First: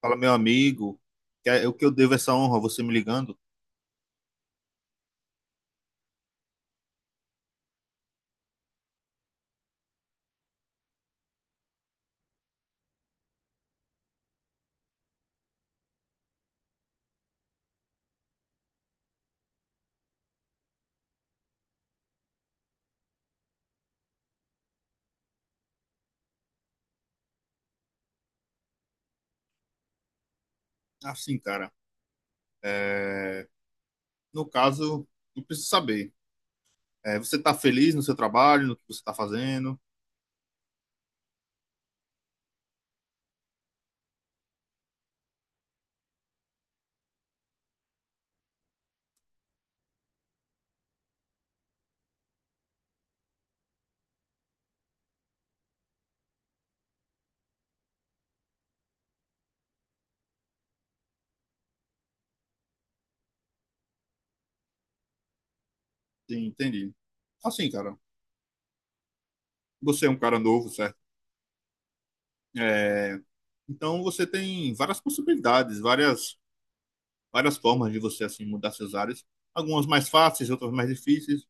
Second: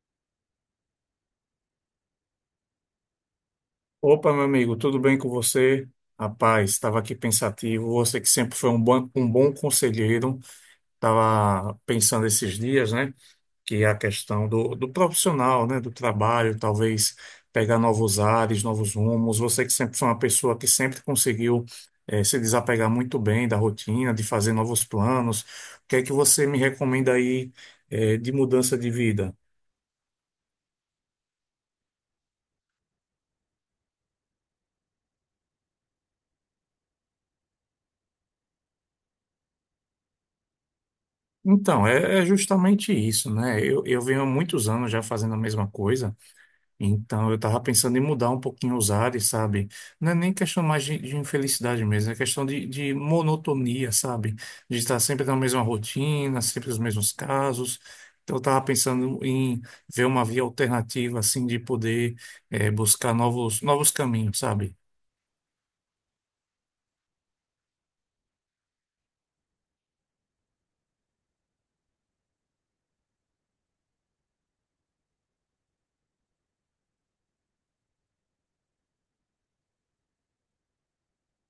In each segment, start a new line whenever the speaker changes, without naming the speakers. Fala, meu amigo, o que eu devo essa honra, você me ligando?
Opa, meu amigo, tudo bem com você? Rapaz, estava aqui pensativo. Você que sempre foi um bom conselheiro, estava pensando esses dias, né? Que é a questão do profissional, né? Do trabalho, talvez pegar novos ares, novos rumos. Você que sempre foi uma pessoa que sempre conseguiu, se desapegar muito bem da rotina, de fazer novos planos. O que é que você me recomenda aí, de mudança de vida?
Assim, cara, é, no caso, eu preciso saber, você está feliz no seu trabalho, no que você está fazendo?
Então, é justamente isso, né? Eu venho há muitos anos já fazendo a mesma coisa. Então, eu estava pensando em mudar um pouquinho os ares, sabe? Não é nem questão mais de infelicidade mesmo, é questão de monotonia, sabe? De estar sempre na mesma rotina, sempre os mesmos casos. Então, eu estava pensando em ver uma via alternativa, assim, de poder buscar novos caminhos, sabe?
Sim, entendi. Assim, cara, você é um cara novo, certo? É, Então, você tem várias possibilidades, várias formas de você, assim, mudar seus áreas. Algumas mais fáceis, outras mais difíceis.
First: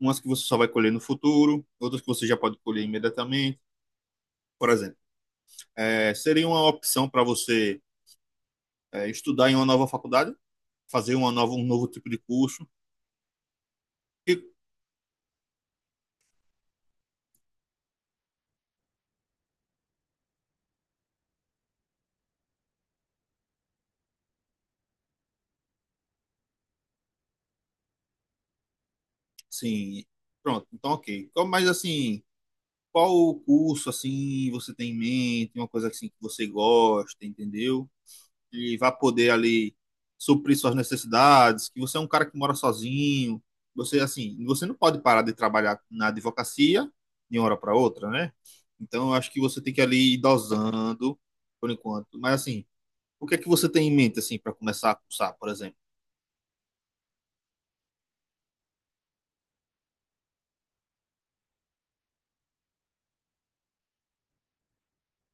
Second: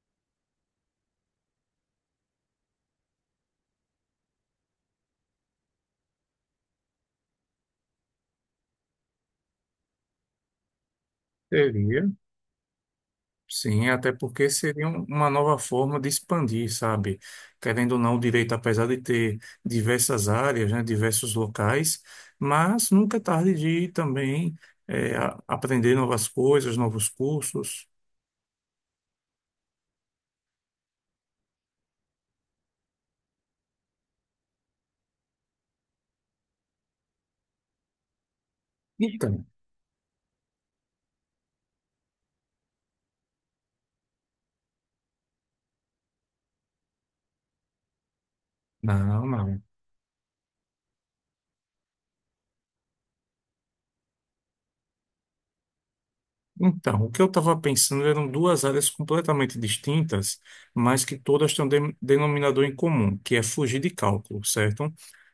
Umas que você só vai colher no futuro, outras que você já pode colher imediatamente. Por exemplo, seria uma opção para você estudar em uma nova faculdade, fazer um novo tipo
Seria
de curso.
Sim, até
E,
porque seria uma nova forma de expandir, sabe? Querendo ou não, o direito, apesar de ter diversas áreas, né, diversos locais, mas nunca é tarde de também aprender novas coisas, novos cursos.
sim, pronto, então ok. Mas assim, qual curso assim você tem em mente, uma coisa assim que você gosta, entendeu? E vai poder
Então,
ali suprir suas necessidades, que você é um cara que mora sozinho, você assim, você não pode parar de trabalhar na advocacia de uma hora para outra, né? Então eu
não,
acho que você
não.
tem que ali ir dosando por enquanto. Mas assim, o que é que você tem em mente assim para começar a cursar, por exemplo?
Então, o que eu estava pensando eram duas áreas completamente distintas, mas que todas têm um denominador em comum, que é fugir de cálculo, certo?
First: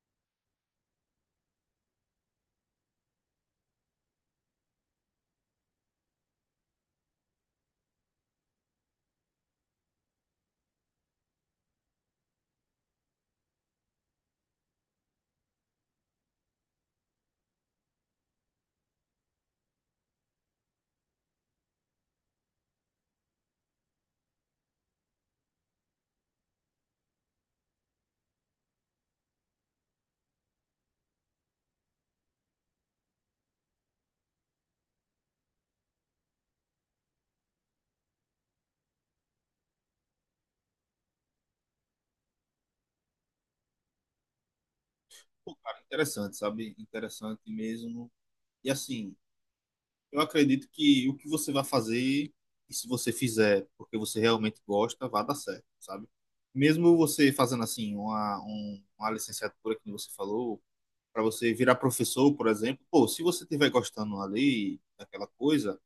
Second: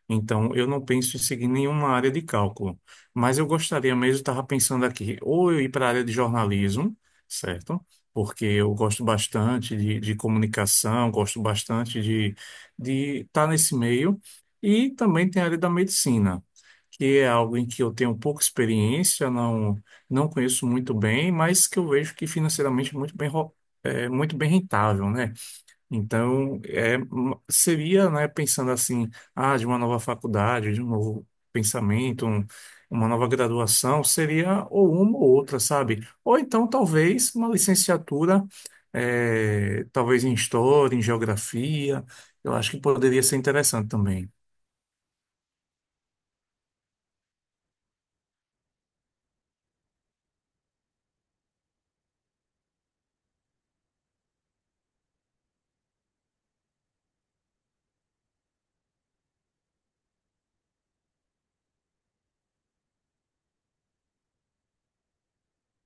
Então, eu não penso em seguir nenhuma área de cálculo, mas eu gostaria mesmo, estava pensando aqui, ou eu ir para a área de jornalismo, certo? Porque eu gosto bastante de comunicação, gosto bastante de estar nesse meio, e também tem a área da medicina, que é algo em que eu tenho pouca experiência, não não conheço muito bem, mas que eu vejo que financeiramente é muito é muito bem rentável, né? Então, seria, né, pensando assim, de uma nova faculdade, de um novo pensamento, uma nova graduação, seria ou uma ou outra, sabe? Ou então, talvez, uma licenciatura, talvez em história, em geografia, eu acho que poderia ser interessante também.
Pô, cara, interessante, sabe? Interessante mesmo. E assim, eu acredito que o que você vai fazer, e se você fizer porque você realmente gosta, vai dar certo, sabe? Mesmo você fazendo assim uma licenciatura que você falou, para você virar professor, por exemplo, pô, se você estiver gostando ali daquela coisa,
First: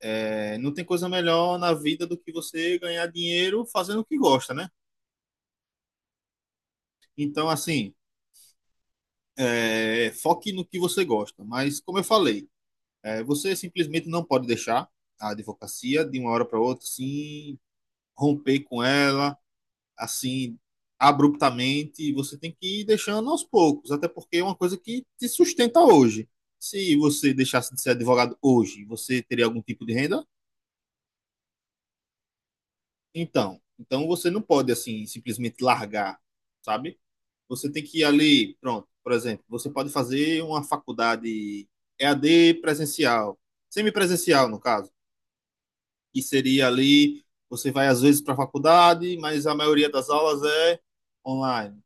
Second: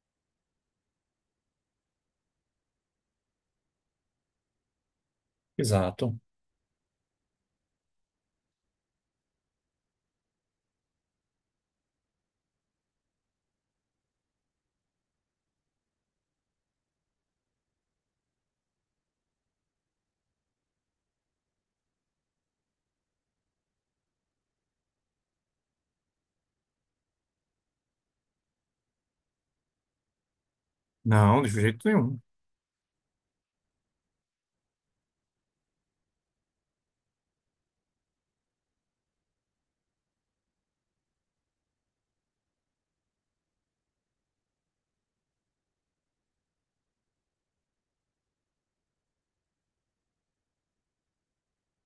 não tem coisa melhor na vida do que você ganhar dinheiro fazendo o que gosta, né?
Exato.
Então, assim, foque no que você gosta. Mas, como eu falei, é, você simplesmente não pode deixar a advocacia de uma hora para outra assim romper com ela assim abruptamente. Você tem que ir deixando aos poucos, até porque é uma coisa que te sustenta hoje. Se você deixasse de ser advogado hoje, você teria algum tipo de renda?
Não, de jeito nenhum.
Então, então você não pode assim simplesmente largar, sabe? Você tem que ir ali, pronto. Por exemplo, você pode fazer uma faculdade EAD presencial, semipresencial no caso, que seria ali, você vai às vezes para a faculdade, mas a maioria das aulas é online.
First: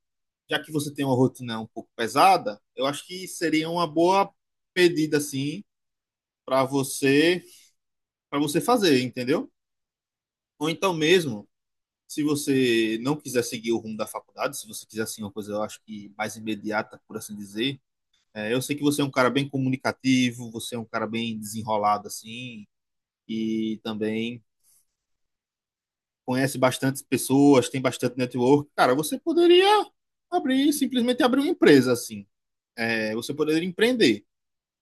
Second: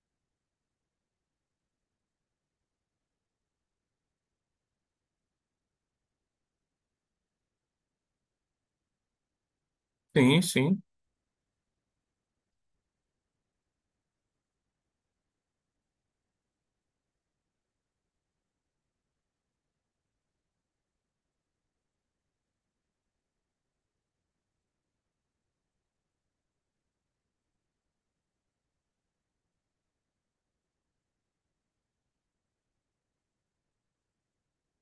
Já que você tem uma rotina um pouco pesada, eu acho que seria uma boa pedida assim para você, para você fazer, entendeu?
Sim,
Ou
sim.
então mesmo, se você não quiser seguir o rumo da faculdade, se você quiser assim uma coisa, eu acho que mais imediata, por assim dizer, eu sei que você é um cara bem comunicativo, você é um cara bem desenrolado assim, e também conhece bastante pessoas, tem bastante network, cara, você poderia abrir, simplesmente abrir uma empresa assim. É, você poderia empreender.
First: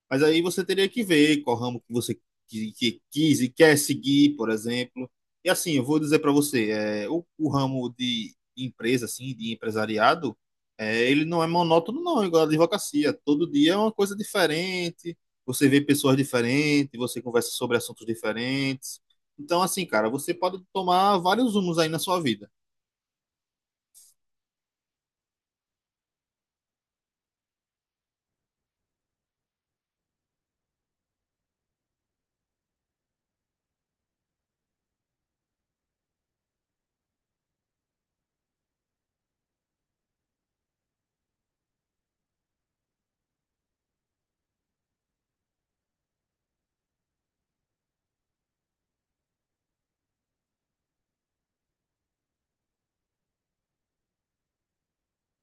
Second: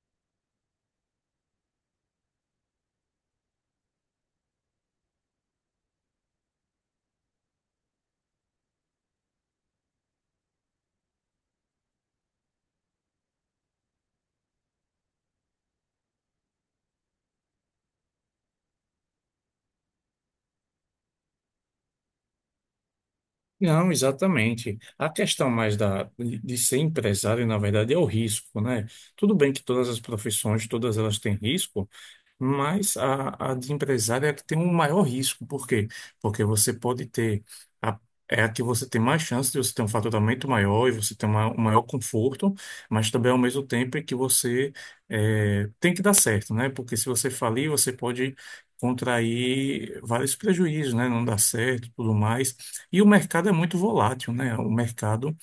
Mas aí você teria que ver qual ramo que quis e quer seguir, por exemplo. E assim, eu vou dizer para você, o ramo de empresa, assim, de empresariado, é, ele não é monótono, não, igual a advocacia. Todo dia é uma coisa diferente, você vê pessoas diferentes, você conversa sobre assuntos diferentes. Então, assim, cara, você pode tomar vários rumos aí na sua vida.
Não, exatamente. A questão mais de ser empresário, na verdade, é o risco, né? Tudo bem que todas as profissões, todas elas têm risco, mas a de empresário é a que tem um maior risco. Por quê? Porque você pode ter. A, é a que você tem mais chance de você ter um faturamento maior e você ter um maior conforto, mas também ao mesmo tempo é que você tem que dar certo, né? Porque se você falir, você pode contrair vários prejuízos, né? Não dar certo, tudo mais. E o mercado é muito volátil, né? O mercado,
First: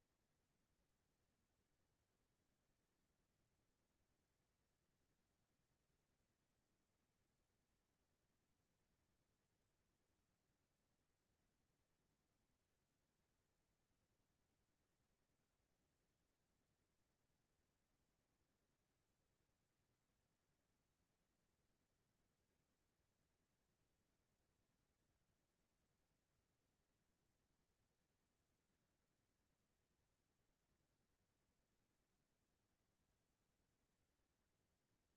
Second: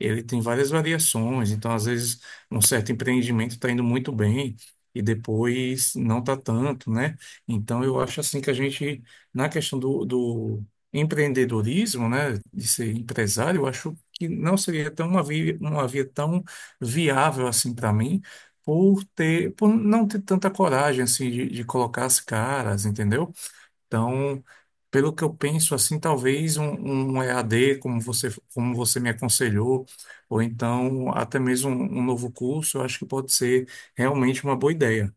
ele tem várias variações, então às vezes um certo empreendimento está indo muito bem e depois não está tanto, né? Então eu acho assim que a gente, na questão do empreendedorismo, né, de ser empresário, eu acho que não seria tão uma via tão viável assim para mim, por não ter tanta coragem assim de colocar as caras, entendeu? Então, pelo que eu penso, assim, um EAD, como você me aconselhou, ou então até mesmo um novo curso, eu acho que pode ser realmente uma boa ideia.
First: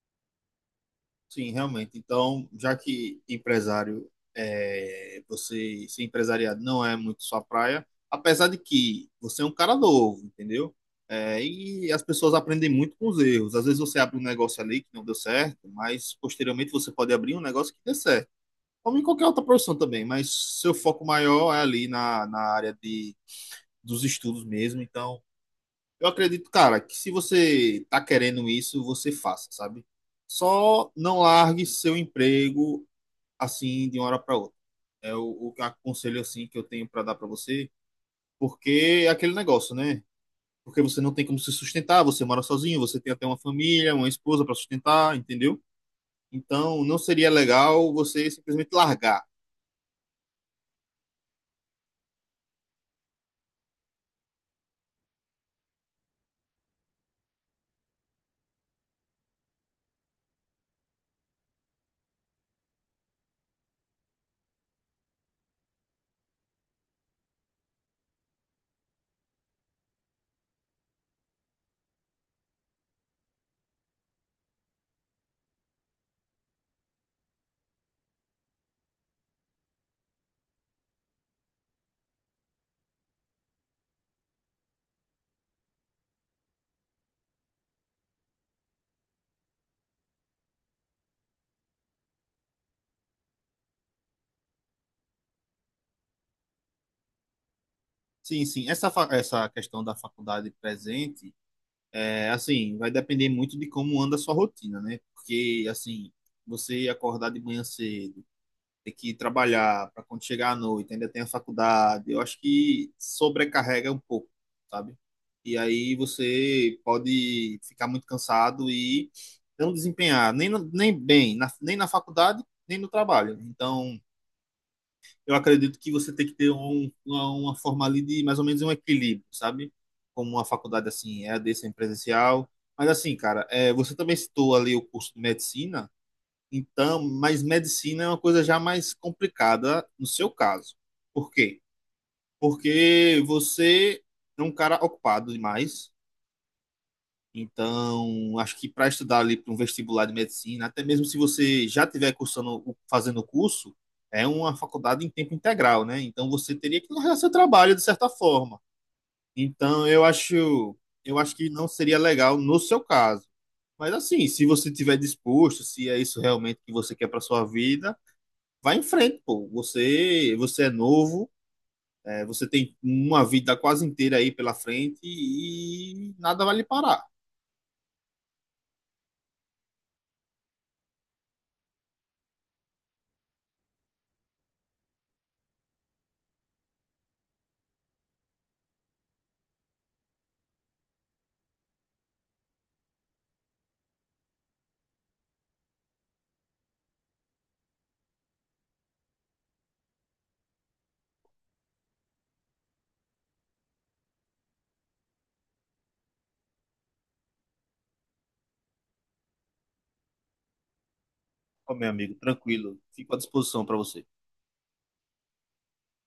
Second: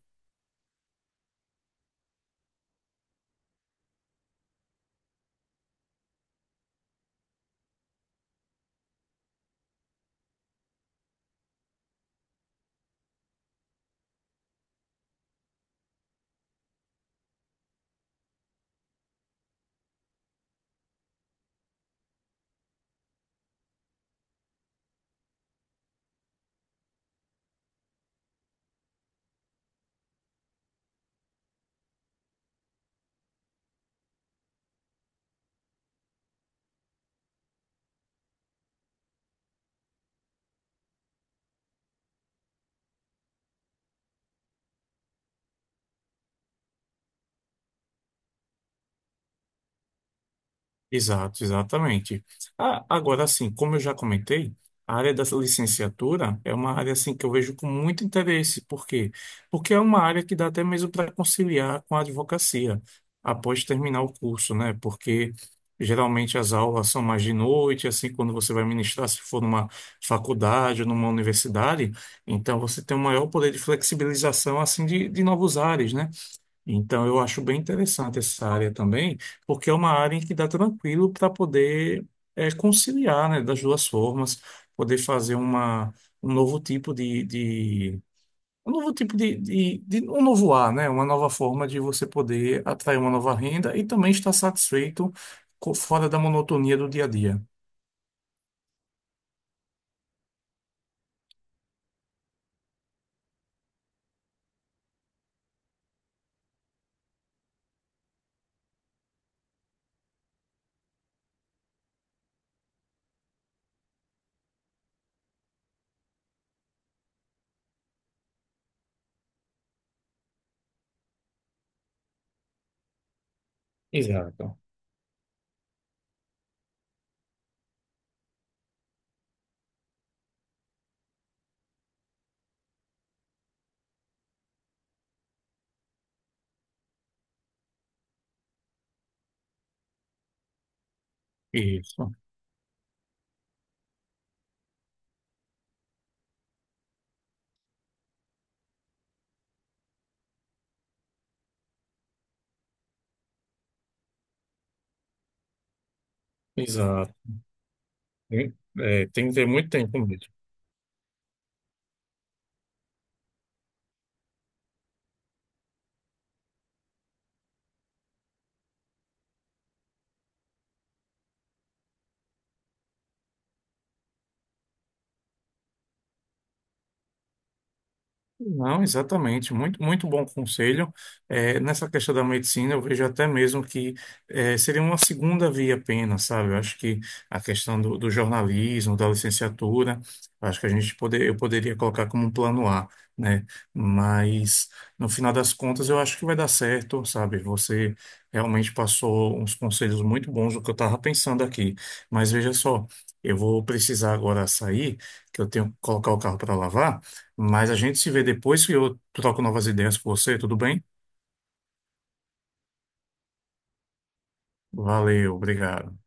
Sim, realmente. Então, já que empresário, você ser empresariado não é muito sua praia, apesar de que você é um cara novo, entendeu? É, e as pessoas aprendem muito com os erros. Às vezes você abre um negócio ali que não deu certo, mas posteriormente você pode abrir um negócio que dê certo. Como em qualquer outra profissão também, mas seu foco maior é ali na área de, dos estudos mesmo. Então, eu acredito, cara, que se você tá querendo isso, você faça, sabe? Só não largue seu emprego assim de uma hora para outra. É o aconselho assim que eu tenho para dar para você, porque é aquele negócio, né? Porque você não tem como se sustentar, você mora sozinho, você tem até uma família, uma esposa para sustentar, entendeu? Então, não seria legal você simplesmente largar.
Exato, exatamente. Ah, agora, assim, como eu já comentei, a área da licenciatura é uma área assim que eu vejo com muito interesse. Por quê? Porque é uma área que dá até mesmo para conciliar com a advocacia após terminar o curso, né? Porque geralmente as aulas são mais de noite, assim, quando você vai ministrar, se for numa faculdade ou numa universidade, então você tem um maior poder de flexibilização assim de novos ares, né? Então, eu acho bem interessante essa área também, porque é uma área em que dá tranquilo para poder conciliar, né, das duas formas, poder fazer um novo tipo de um novo tipo de um novo ar, né, uma nova forma de você poder atrair uma nova renda e também estar satisfeito fora da monotonia do dia a dia.
Sim, sim, essa questão da faculdade presente. É, assim, vai depender muito de como anda a sua rotina, né? Porque, assim, você acordar de manhã cedo, ter que trabalhar para quando chegar à noite, ainda tem a faculdade, eu acho que sobrecarrega um pouco, sabe? E aí você pode ficar muito cansado e não desempenhar nem bem, nem na faculdade, nem no trabalho. Então,
Exato.
eu acredito que você tem que ter uma forma ali de mais ou menos um equilíbrio, sabe? Como uma faculdade assim, é EAD sem presencial. Mas assim, cara, você também citou ali o curso de medicina, então, mas medicina é uma coisa já mais complicada no seu caso. Por quê?
Isso.
Porque você é um cara ocupado demais, então, acho que para estudar ali para um vestibular de medicina, até mesmo se você já tiver cursando, fazendo o curso, é uma faculdade em tempo integral, né? Então você teria que
Exato.
largar seu trabalho de certa
Tem-
forma.
É, tem que ter muito
Então,
tempo
eu
mesmo.
acho, eu acho que não seria legal no seu caso. Mas assim, se você tiver disposto, se é isso realmente que você quer para sua vida, vá em frente, pô. Você é novo, você tem uma vida quase inteira aí pela frente e nada vai lhe parar.
Não, exatamente. Muito, muito bom conselho. É, nessa questão da medicina, eu vejo até mesmo que seria uma segunda via apenas, sabe? Eu acho que a questão do jornalismo, da licenciatura, acho que eu poderia colocar como um plano A, né? Mas, no final das contas, eu acho que vai dar certo, sabe? Você realmente passou uns conselhos muito bons do que eu estava pensando aqui. Mas veja só, eu vou precisar agora sair, que eu tenho que colocar o carro para lavar. Mas a gente se vê depois que eu troco novas ideias com você, tudo bem?
Ô, meu amigo, tranquilo. Fico à disposição para você.
Valeu, obrigado.